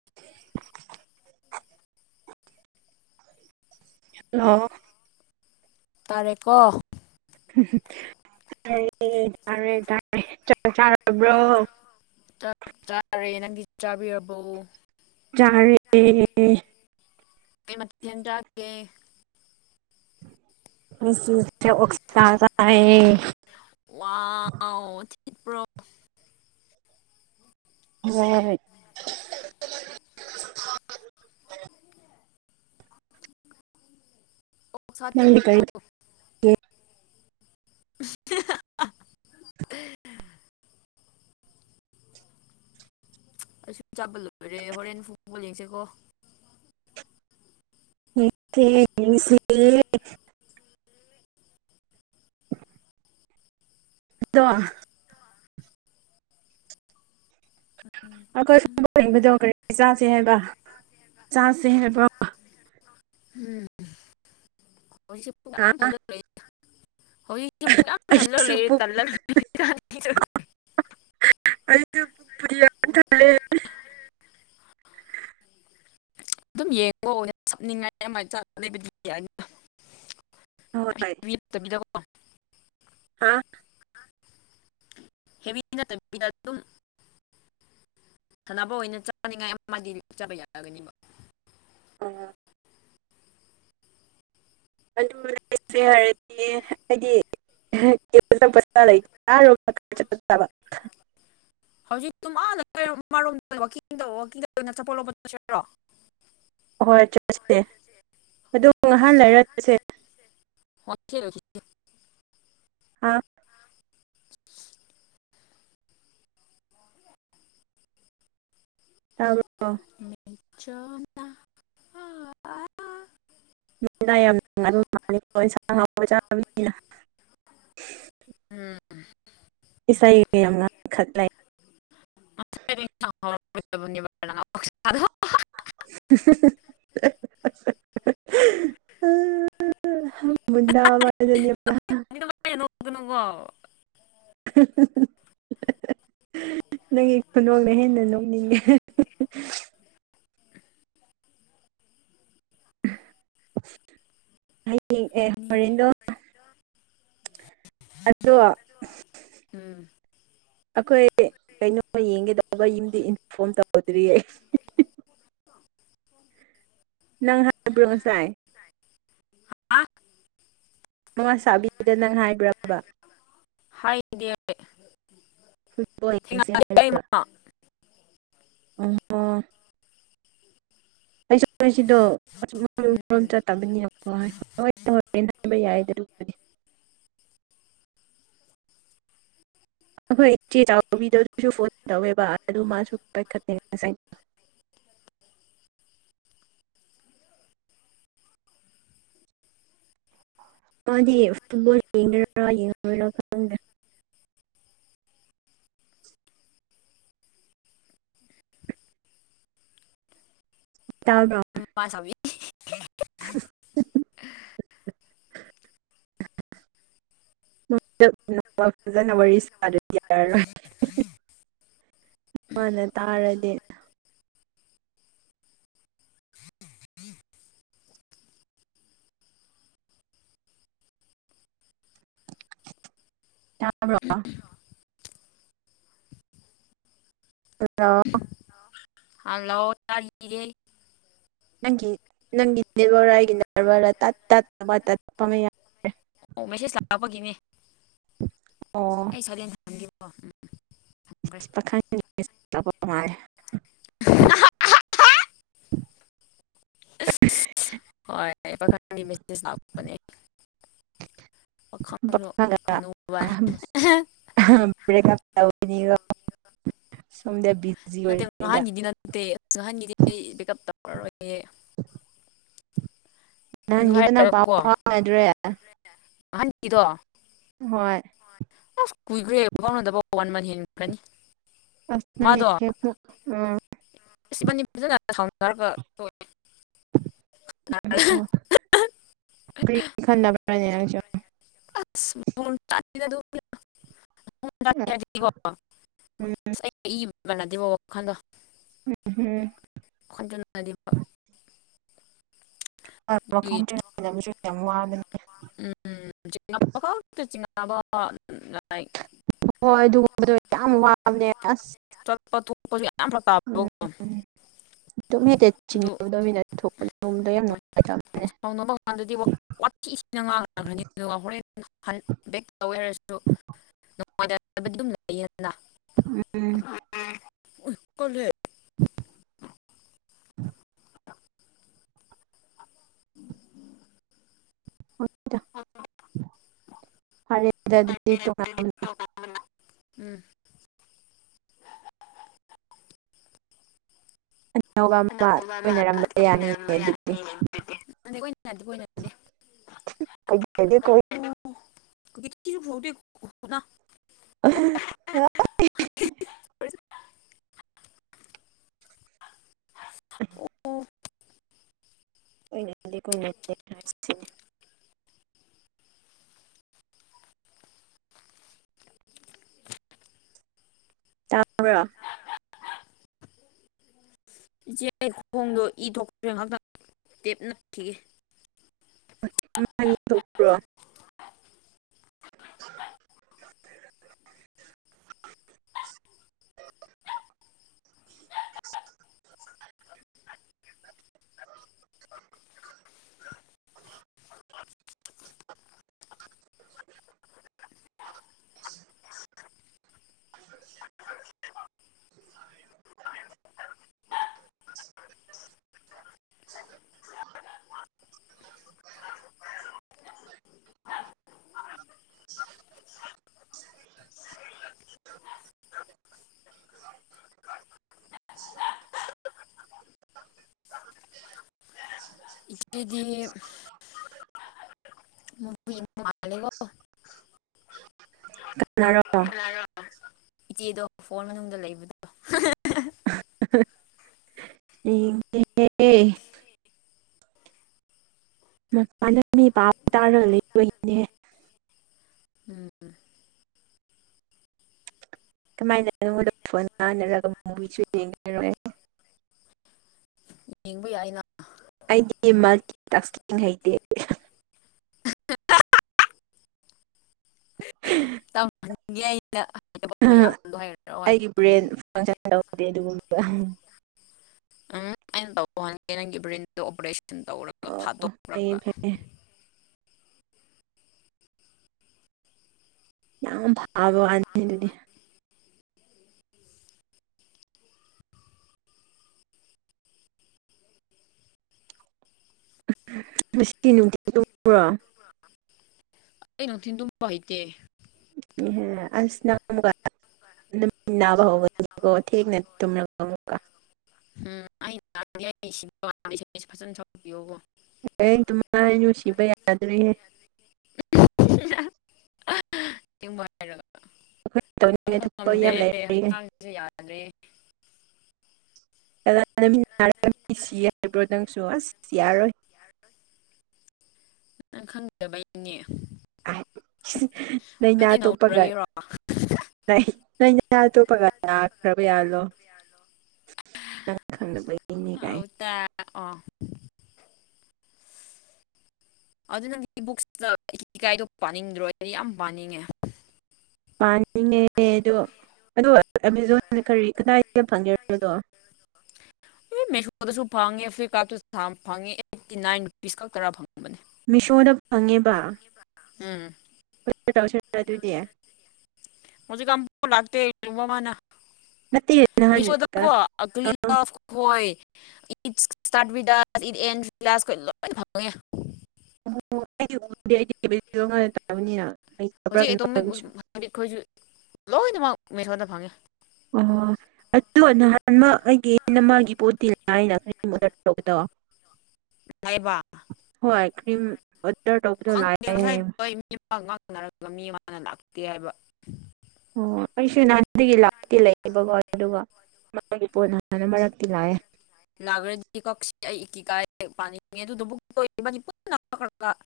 [unintelligible] Hello ꯇꯥꯔꯦꯀꯣ? ꯇꯔꯦ ꯇꯥꯔꯦ ꯇꯥꯔꯦ ꯆꯛ ꯆꯥꯔꯕ꯭ꯔꯣ? ꯆꯥꯛ ꯆꯥꯔꯦ꯫ ꯅꯪꯒꯤ ꯆꯥꯕꯤꯔꯕꯣ? ꯆꯥꯔꯦ꯫ ꯀꯩ ꯃꯊꯦꯜ ꯆꯒꯦ? ꯉꯁꯤ ꯃꯊꯦꯜ ꯄ‌ꯣꯛꯁꯥ ꯆꯍꯔꯦ꯫ ꯋꯥꯎ ꯊꯤꯠꯄ꯭ꯔꯣ [unintelligible] ꯅꯪꯗꯤ ꯀꯔꯤ [unintelligible] [unintelligible] ꯑꯩꯁꯨ ꯆꯥꯕ ꯂꯣꯏꯔꯦ ꯍꯣꯔꯦꯟ ꯐꯨꯕꯣꯜ ꯌꯦꯡꯁꯦꯀꯣ꯫ [unintelligible] ꯗꯣ ꯑꯩꯈꯣꯏ ꯍꯨꯠꯕꯣꯜ ꯌꯦꯡꯕꯗꯣ ꯀꯔꯤ ꯆꯥꯐꯝ ꯍꯥꯏꯕ ꯆꯥꯁꯦ ꯍꯥꯏꯕ꯭ꯔꯣ? [unintelligible] ꯍꯥ [unintelligible] ꯑꯩꯁꯨ ꯄꯨꯛ [unintelligible] [unintelligible] ꯑꯗꯨꯝ ꯌꯦꯡꯉꯣ ꯁꯞꯅꯤꯡꯉꯥꯏ ꯑꯗꯨꯃꯥꯏ ꯂꯩꯕꯗꯤ ꯍꯣꯏ ꯇꯥꯕꯤꯗꯕꯤꯀꯣ꯫ ꯍꯥ ꯍꯦꯕꯤꯗ ꯅꯠꯇꯕꯤꯗ ꯑꯗꯨꯝ, ꯁꯥꯟꯅꯕ ꯑꯣꯏꯅ ꯆꯥꯅꯤꯡꯉꯥꯏ ꯑꯃꯗꯤ ꯆꯥꯕ ꯌꯥꯔꯒꯅꯤꯕ꯫ [unintelligible] ꯑꯗꯨ ꯂꯩꯁꯦ ꯍꯥꯏꯔꯗꯤ ꯍꯥꯏꯗꯤ [unintelligible] [unintelligible] ꯑꯍꯣꯏ ꯆꯠꯁꯤꯁꯦ ꯑꯗꯨ ꯉꯍꯥꯚ ꯂꯩꯔ ꯆꯠꯁꯦ꯫ [unintelligible] ꯍꯥꯥ ꯇꯥꯕ꯭ꯔꯣ? [unintelligible] ꯃꯨꯟꯗꯥ ꯌꯥꯝ ꯅꯨꯡꯉꯥꯏꯕ ꯃꯜꯂꯤꯗ ꯏꯟꯁꯥꯡ ꯑꯍꯥꯎꯕ ꯆꯕꯅꯤꯅ꯫ ꯎꯝ ꯏꯁꯩ ꯌꯥꯝ ꯉꯡꯈꯠ ꯂꯦ꯫ [unintelligible] [unintelligible] [unintelligible] [unintelligible] [inaudible] [unintelligible] ꯅꯪꯒꯤ ꯈꯨꯅꯣꯛꯅ ꯍꯦꯟꯅ ꯅꯣꯛꯅꯤꯡꯉꯦ꯫ ꯎꯝ [inaudible] ꯑꯗꯣ ꯎꯝ꯫ ꯑꯩꯈꯣꯏ ꯀꯩꯅꯣꯃ ꯌꯦꯡꯒꯦ ꯇꯧꯕ ꯌꯨꯝꯗꯤ ꯏꯟꯐꯣꯔꯝ ꯇꯧꯗ꯭ꯔꯤꯌꯦ꯫ ꯅꯪ ꯍꯥꯏꯕ꯭ꯔꯣ ꯉꯥꯁꯥꯏ꯫ ꯑ ꯃꯃꯥ ꯁꯥꯕꯤꯗ ꯅꯪ ꯍꯥꯏꯕ꯭ꯔꯕ꯫ ꯍꯥꯏꯗꯦ꯫ ꯊꯦꯡꯅꯗꯦ ꯑꯩ ꯃꯥ [unintelligible] ꯎꯝ [inaudible] [inaudible] ꯑꯩꯈꯣꯏ ꯏꯆꯦ ꯆꯥꯎꯕꯤꯗꫭ ꯑꯗꯨꯁꯨ ꯐꯣꯟ ꯇꯧꯋꯦꯕ ꯑꯗꯨ ꯃꯥꯁꯨ ꯄꯥꯏꯈꯠꯇꯦ ꯉꯥꯁꯥꯏ꯫ ꯃꯥꯗꯤ ꯐꯨꯠꯕꯣꯜ ꯌꯦꯡꯗꫠꯔꯥ ꯌꯦꯡꯉꫭꯏꯔꯥ ꯈꯪꯗꯦ꯫ ꯇꯥꯕ꯭ꯔꫭ꯫ [inaudible] [unintelligible] [inaudible] ꯃꯥꯅ ꯇꯥꯔꯗꯤ ꯇꯥꯕ꯭ꯔꫭ꯫ ꯍꯜꯂꯣ꯫ ꯍꯜꯂꯣ ꯇꯔꯤꯌꯦ꯫ ꯅꯪꯒꯤ ꯅꯦꯠꯋꯥꯔꯛꯔ ꯑꯩꯒꯤ ꯅꯦꯠꯋꯥꯔꯛꯔ ꯇꯥꯠ ꯇꯥꯠ ꯑꯃꯥ ꯇꯠꯄ ꯌꯧ ꯑꯣ ꯃꯦꯁꯦꯖ ꯂꯥꯛꯄꯒꯤꯅꯦ꯫ ꯑꯣ꯫ ꯀꯩ ꯁꯂꯦꯅ ꯊꯝꯒꯦꯀꫭ꯫ [inaudible] ꯍꯣꯏ ꯄꯥꯈꯪꯒꯤ ꯃꯦꯁꯦꯖ ꯂꯥꯛꯄꯅꯦ꯫ ꯄꯥꯈꯪꯒ [inaudible] [unintelligible] ꯁꯣꯝꯗ ꯕꯤꯖꯤ ꯅꯠꯇꯦ ꯑꯣꯏꯔꯤꯉꯩꯗ꯫ ꯅꯍꯥꯟꯒꯤꯗꯤ ꯅꯠꯇꯦ ꯅꯍꯥꯟꯒꯤꯗꯤ ꯄꯛꯑꯞ ꯇꯧꯔꯔꯣꯏꯌꯦ꯫ [inaudible] ꯑꯍꯥꯟꯒꯤꯗꯣ꯫ ꯍꯣꯏ꯫ ꯑꯁ ꯀꯨꯏꯈ꯭ꯔꯦ ꯐꯥꯎꯅꯗꯕ ꯋꯥꯟ ꯃꯟꯊ ꯍꯦꯟꯈ꯭ꯔꯅꯤ꯫ ꯃꯥꯗꯣ [inaudible] ꯑꯁ ꯏꯕꯅꯤ ꯐꯖꯟꯅ ꯁꯥꯎꯅꯥꯔꯒꯥ ꯇꯣꯛꯑꯦ꯫ ꯀꯔꯤ ꯈꯟꯅꯕ꯭ꯔꯅꯦ ꯅꯪꯁꯨ [unintelligible] [inaudible] ꯎꯝ [inaudible] [unintelligible] [inaudible] ꯑꯗꯨꯒꯤ [unintelligible] [inaudible] ꯎꯝ [unintelligible] ꯍꯣꯏ ꯑꯗꯨꯒꯨꯝꯕꯗꯣ ꯍꯣꯏ ꯌꯥꯝ ꯄꯨꯕꯗꯣ ꯋꯥꯕꯅꯦ ꯑꯁ ꯋꯥꯕꯅꯦ ꯆꯠꯄ ꯊꯣꯛꯄꯥ ꯁꯨ ꯌꯥꯝ ꯐꯥꯔꯛ ꯇꯕꯗ‌ꯣ ꯗꯨꯝ ꯍ‌ꯦꯛꯇ ꯆꯤꯡꯅꯗꯝꯃꯤꯅ ꯊꯣꯛꯄ ꯔ‌ꯣꯝꯗ ꯌꯥꯝ ꯅꯨꯉꯥꯏꯇꯝ ꯍꯥꯟꯅ ꯃꯃꯥꯡ ꯗꯗꯤ ꯕ‌ꯣ ꯋꯥꯊꯤꯁꯤꯅ ꯉꯥꯡꯈꯒꯔꯅꯤ ꯑꯗꯨꯒ ꯍꯣꯔꯦꯟ ꯍꯟ ꯕꯦꯛ ꯇꯧꯋꯦ ꯍꯥꯏꯔꯁꯨ ꯅꯨꯡꯉꯥꯏꯇꯕꯗꯤ ꯗꯨꯝ ꯂꯩꯌꯦ ꯗꯅ ꯎꯝ [unintelligible] ꯎꯝ ꯀ‌ꯣꯂ‌ꯦ [inaudible] [inaudible] ꯐꯔꯦ ꯗ ꯑꯗꯨꯗꯤ ꯇꯣꯉꯥꯟꯅ [unintelligible] ꯎꯝ ꯇꯣꯉꯥꯟꯅꯕ ꯑꯃ ꯂꯣꯏꯅꯔꯝꯕ ꯌꯥꯅꯤꯅꯦ ꯑꯗꯨꯗꯤ [unintelligible] [unintelligible] [unintelligible] [unintelligible] [unintelligible] ꯑꯣꯏꯅꯕꯗꯤ ꯀ‌ꯣꯏꯅꯕꯗꯤ ꯀꯂꯥꯁ ꯊ‌ꯦꯟꯅ‌ꯦ [unintelligible] ꯏꯆꯦ ꯑꯩ ꯈꯣꯡꯗꯣ ꯏ ꯊꯣꯛꯈꯔ‌ꯦ ꯉꯍꯥꯛꯇꯪ ꯇꯦꯞ ꯅꯞꯈꯤꯒꯦ [unintelligible] [unintelligible] [unintelligible] [unintelligible] [inaudible] ꯏꯆꯦ ꯗꯤꯝ ꯑꯈ‌ꯣꯏ ꯌꯨꯝꯗ ꯃꯥꯂ‌ꯦꯒ‌ꯣ ꯀꯅꯔ‌ꯣ ꯀꯅꯥꯔꯣ ꯏꯆꯦꯗꯣ ꯐꯣꯟ ꯃꯅꯨꯡꯗ ꯂꯩꯕꯗꯣ [unintelligible] ꯑ‌ꯦ ꯑꯦ ꯃꯄꯥꯟꯗ ꯃꯤ ꯄꯥꯎ ꯇꯥꯔ ꯂꯩꯕꯒꯤꯅꯦ ꯎꯝ ꯀꯃꯥꯏꯅ ꯑꯩꯉ‌ꯣꯟꯗ ꯐ‌ꯣꯟ ꯄꯥꯏꯅꯔꯒ [unintelligible] ꯌꯦꯡꯕ ꯌꯥꯏꯅ ꯑꯩꯗꯤ ꯃꯜꯇꯤ ꯇꯥꯛꯁ꯭ꯀꯤꯡ ꯍꯩꯇꯦ [unintelligible] ꯇꯝꯍꯟꯒꯦ ꯑꯩꯅ ꯍꯩꯇꯕ ꯃꯌꯥꯝꯗꯣ ꯍꯩꯔꯛꯑꯣꯏ ꯇꯝꯍꯟ [unintelligible] ꯇꯧꯗ‌ꯦ ꯑꯗꯨꯒꯨꯝꯕ ꯎꯝ ꯑꯩꯅ ꯇꯧ ꯍꯟꯒꯦ ꯅꯪꯒꯤ ꯕ꯭ꯔ‌ꯦꯟꯗ‌ꯣ ꯑꯣꯄꯔꯦꯁꯟ ꯇꯧꯔꯒ ꯑꯣ ꯐꯩꯌꯦ ꯐꯥꯠꯇꯣꯛ꯭ꯔꯒ ꯐꯩꯌꯦ ꯌꯥꯝ ꯐꯥꯕ ꯋꯥꯅ‌ꯦ ꯑꯗꯨꯗꯤ ꯉꯁꯤꯒꯤ ꯅꯨꯡꯊꯤꯜ ꯇꯨꯝꯕ꯭ꯔꯣ ꯑꯩ ꯅꯨꯡꯊꯤꯟ ꯇꯨꯝꯕ ꯍꯩꯇ‌ꯦ ꯉꯤꯍ‌ꯦ ꯑꯁ ꯅꯪ ꯑꯃꯨꯛꯀ ꯅꯃꯤꯠ ꯅꯥꯕ ꯍꯧꯒꯅꯤꯀꯣ ꯊꯦꯡꯅ ꯇꯨꯝꯔꯥ ꯑꯥ [inaudible] [inaudible] ꯑꯩꯈꯣꯏ ꯇꯧꯅꯤꯡꯉꯥꯏ ꯊꯕꯛ ꯌꯥꯝ ꯂꯩꯔꯤꯍꯦ [inaudible] [inaudible] ꯅꯪ ꯈꯪꯗꯕꯩꯅꯦ꯫ ꯑꯥꯏ ꯑꯁ ꯂꯩꯅꯥ ꯍꯥꯏꯗꯤ ꯑꯇ‌ꯣꯞꯄꯒ ꯅꯧꯔꯒꯤꯔꯣ [unintelligible] ꯅꯪ ꯈꯪꯗꯕ‌ꯩ꯫ [unintelligible] [inaudible] [inaudible] [inaudible] ꯃꯤꯁꯣꯗ ꯐꯪꯉꯦꯕꯥ꯫ ꯎꯝ꯫ [inaudible] ꯅꯠꯇꯦ ꯅꯍꯥꯟ [inaudible] [unintelligible] [inaudible] [inaudible] ꯑꯣ ꯍꫭꯏ꯫ ꯑꯗꯣ ꯅꯍꯥꯟꯃꯛ ꯑꯩꯒꯤ ꯏꯅꯃꯒꯤ ꯄꯣꯠꯇꯤ ꯂꯥꯏꯅ ꯈꫭꯏꯅ ꯑꯣꯗꯔ ꯇꯧꯕꯗꫭ꯫ ꯂꯥꯛꯑꯦꯕꯥ꯫ ꯍ‌ꯣꯏ ꯀ꯭ꯔꯤꯝ ꯑꯣꯔꯗꯔ ꯇꯧꯕꯗꯨ ꯈꯪꯗꯦ ꯂꯛꯑꯦ ꯍꯥꯏꯑꯦ꯫ [inaudible] [inaudible] ꯑꯣ ꯑꯩꯁꯨ ꯅꯍꯥꯟꯗꯒꯤ ꯂꯥꯛꯇ‌ꯦ ꯂꯩꯌꯦꯕꯀꯣ꯫ ꯑꯗꯨꯒ ꯃꯥꯒꯤ ꯄꯣꯠ ꯅꯍꯥꯟ ꯑꯃꯔꯛꯇꯤ ꯂꯥꯛꯑꯦ꯫ [unintelligible]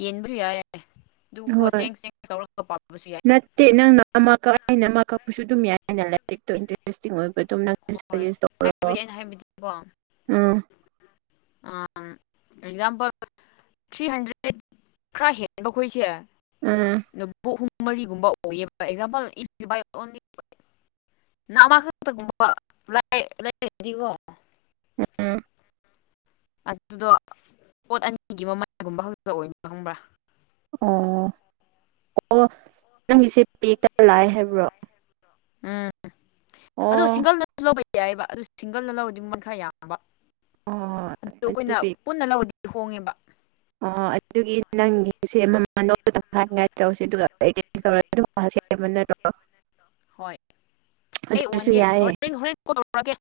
ꯌꯦꯟꯕ ꯌꯥꯏ ꯑꯗꯨꯕꯨ ꯆꯦꯡ ꯆꯦꯡ ꯇꯧꯔꯒ ꯄꯥꯕꯁꯨ ꯌꯥꯏ꯫ ꯇꯦ ꯅꯪꯅ ꯑꯃ ꯀꯛꯑ ꯑꯩꯅ ꯑꯃ ꯀꯛꯄꯁꯨ ꯑꯗꯨꯝ ꯌꯥꯏꯑꯦꯅ ꯂꯥꯏꯔꯤꯛꯇꯣ ꯏꯟꯇꯔꯦꯁꯇꯤꯡ ꯑꯣꯏꯕ ꯑꯗꯨꯝ ꯅꯪ [inaudible] ꯍꯣꯏ ꯍꯥꯏꯕꯗꯤ ꯑꯩꯅ ꯍꯥꯏꯕꯗꯤꯀꯣ ꯑꯝ ꯑꯦꯛꯖꯥꯝꯄꯜ ꯊ꯭ꯔꯤ ꯍꯟꯗ꯭ꯔꯦꯠ ꯈꯔ ꯍꯦꯟꯕꯈꯣꯏꯁꯦ ꯎꯝ꯫ ꯅꯕꯨꯛ ꯍꯨꯝ ꯃꯔꯤꯒꯨꯝꯕ ꯑꯣꯏꯌꯦꯕ ꯑꯦꯛꯖꯥꯝꯄꯜ ꯏꯁ ꯗꯤꯚꯤꯁ ꯑꯣꯟꯂꯤ [unintelligible] [inaudible] ꯑꯗꯨꯗꯣ ꯄꯣꯠ ꯑꯅꯤꯒꯤ ꯃꯃꯟꯒꯨꯝꯕ ꯈꯛꯇꯗ ꯑꯣꯏꯅ ꯈꯪꯕ꯭ꯔꯥ꯫ ꯑꯣ ꯑꯣ ꯅꯪꯒꯤꯁꯦ ꯄꯦꯛꯇ ꯂꯥꯛꯑꯦ ꯍꯥꯏꯕ꯭ꯔꯣ꯫ ꯎꯝ ꯑꯣ ꯑꯗꯨ ꯁꯤꯡꯒꯜꯅꯁꯨ ꯂꯧꯕ ꯌꯥꯏꯑꯦꯕ ꯑꯗꯨ ꯁꯤꯡꯒꯜꯅ ꯂꯧꯔꯗꯤ ꯃꯟ ꯈꯔ ꯌꯥꯝ ꯕ ꯑꯣ ꯑꯗꯨ ꯑꯩꯈꯣꯏꯅ ꯄꯨꯟꯅ ꯂꯧꯔꯗꯤ ꯍꯣꯡꯉꯦꯕ꯫ ꯑꯣ ꯑꯗꯨꯒꯤ ꯅꯪꯒꯤꯁꯦ ꯑꯃꯟꯃꯝ ꯂꯧ [unintelligible] ꯍꯣꯏ ꯑꯩ ꯎꯍꯟꯒꯦ ꯌꯥꯏꯌꯦ ꯍꯣꯔꯦꯟ ꯍꯣꯔꯦꯟ ꯀ‌ꯣꯜ ꯇꯧꯔꯛꯀ‌ꯦ꯫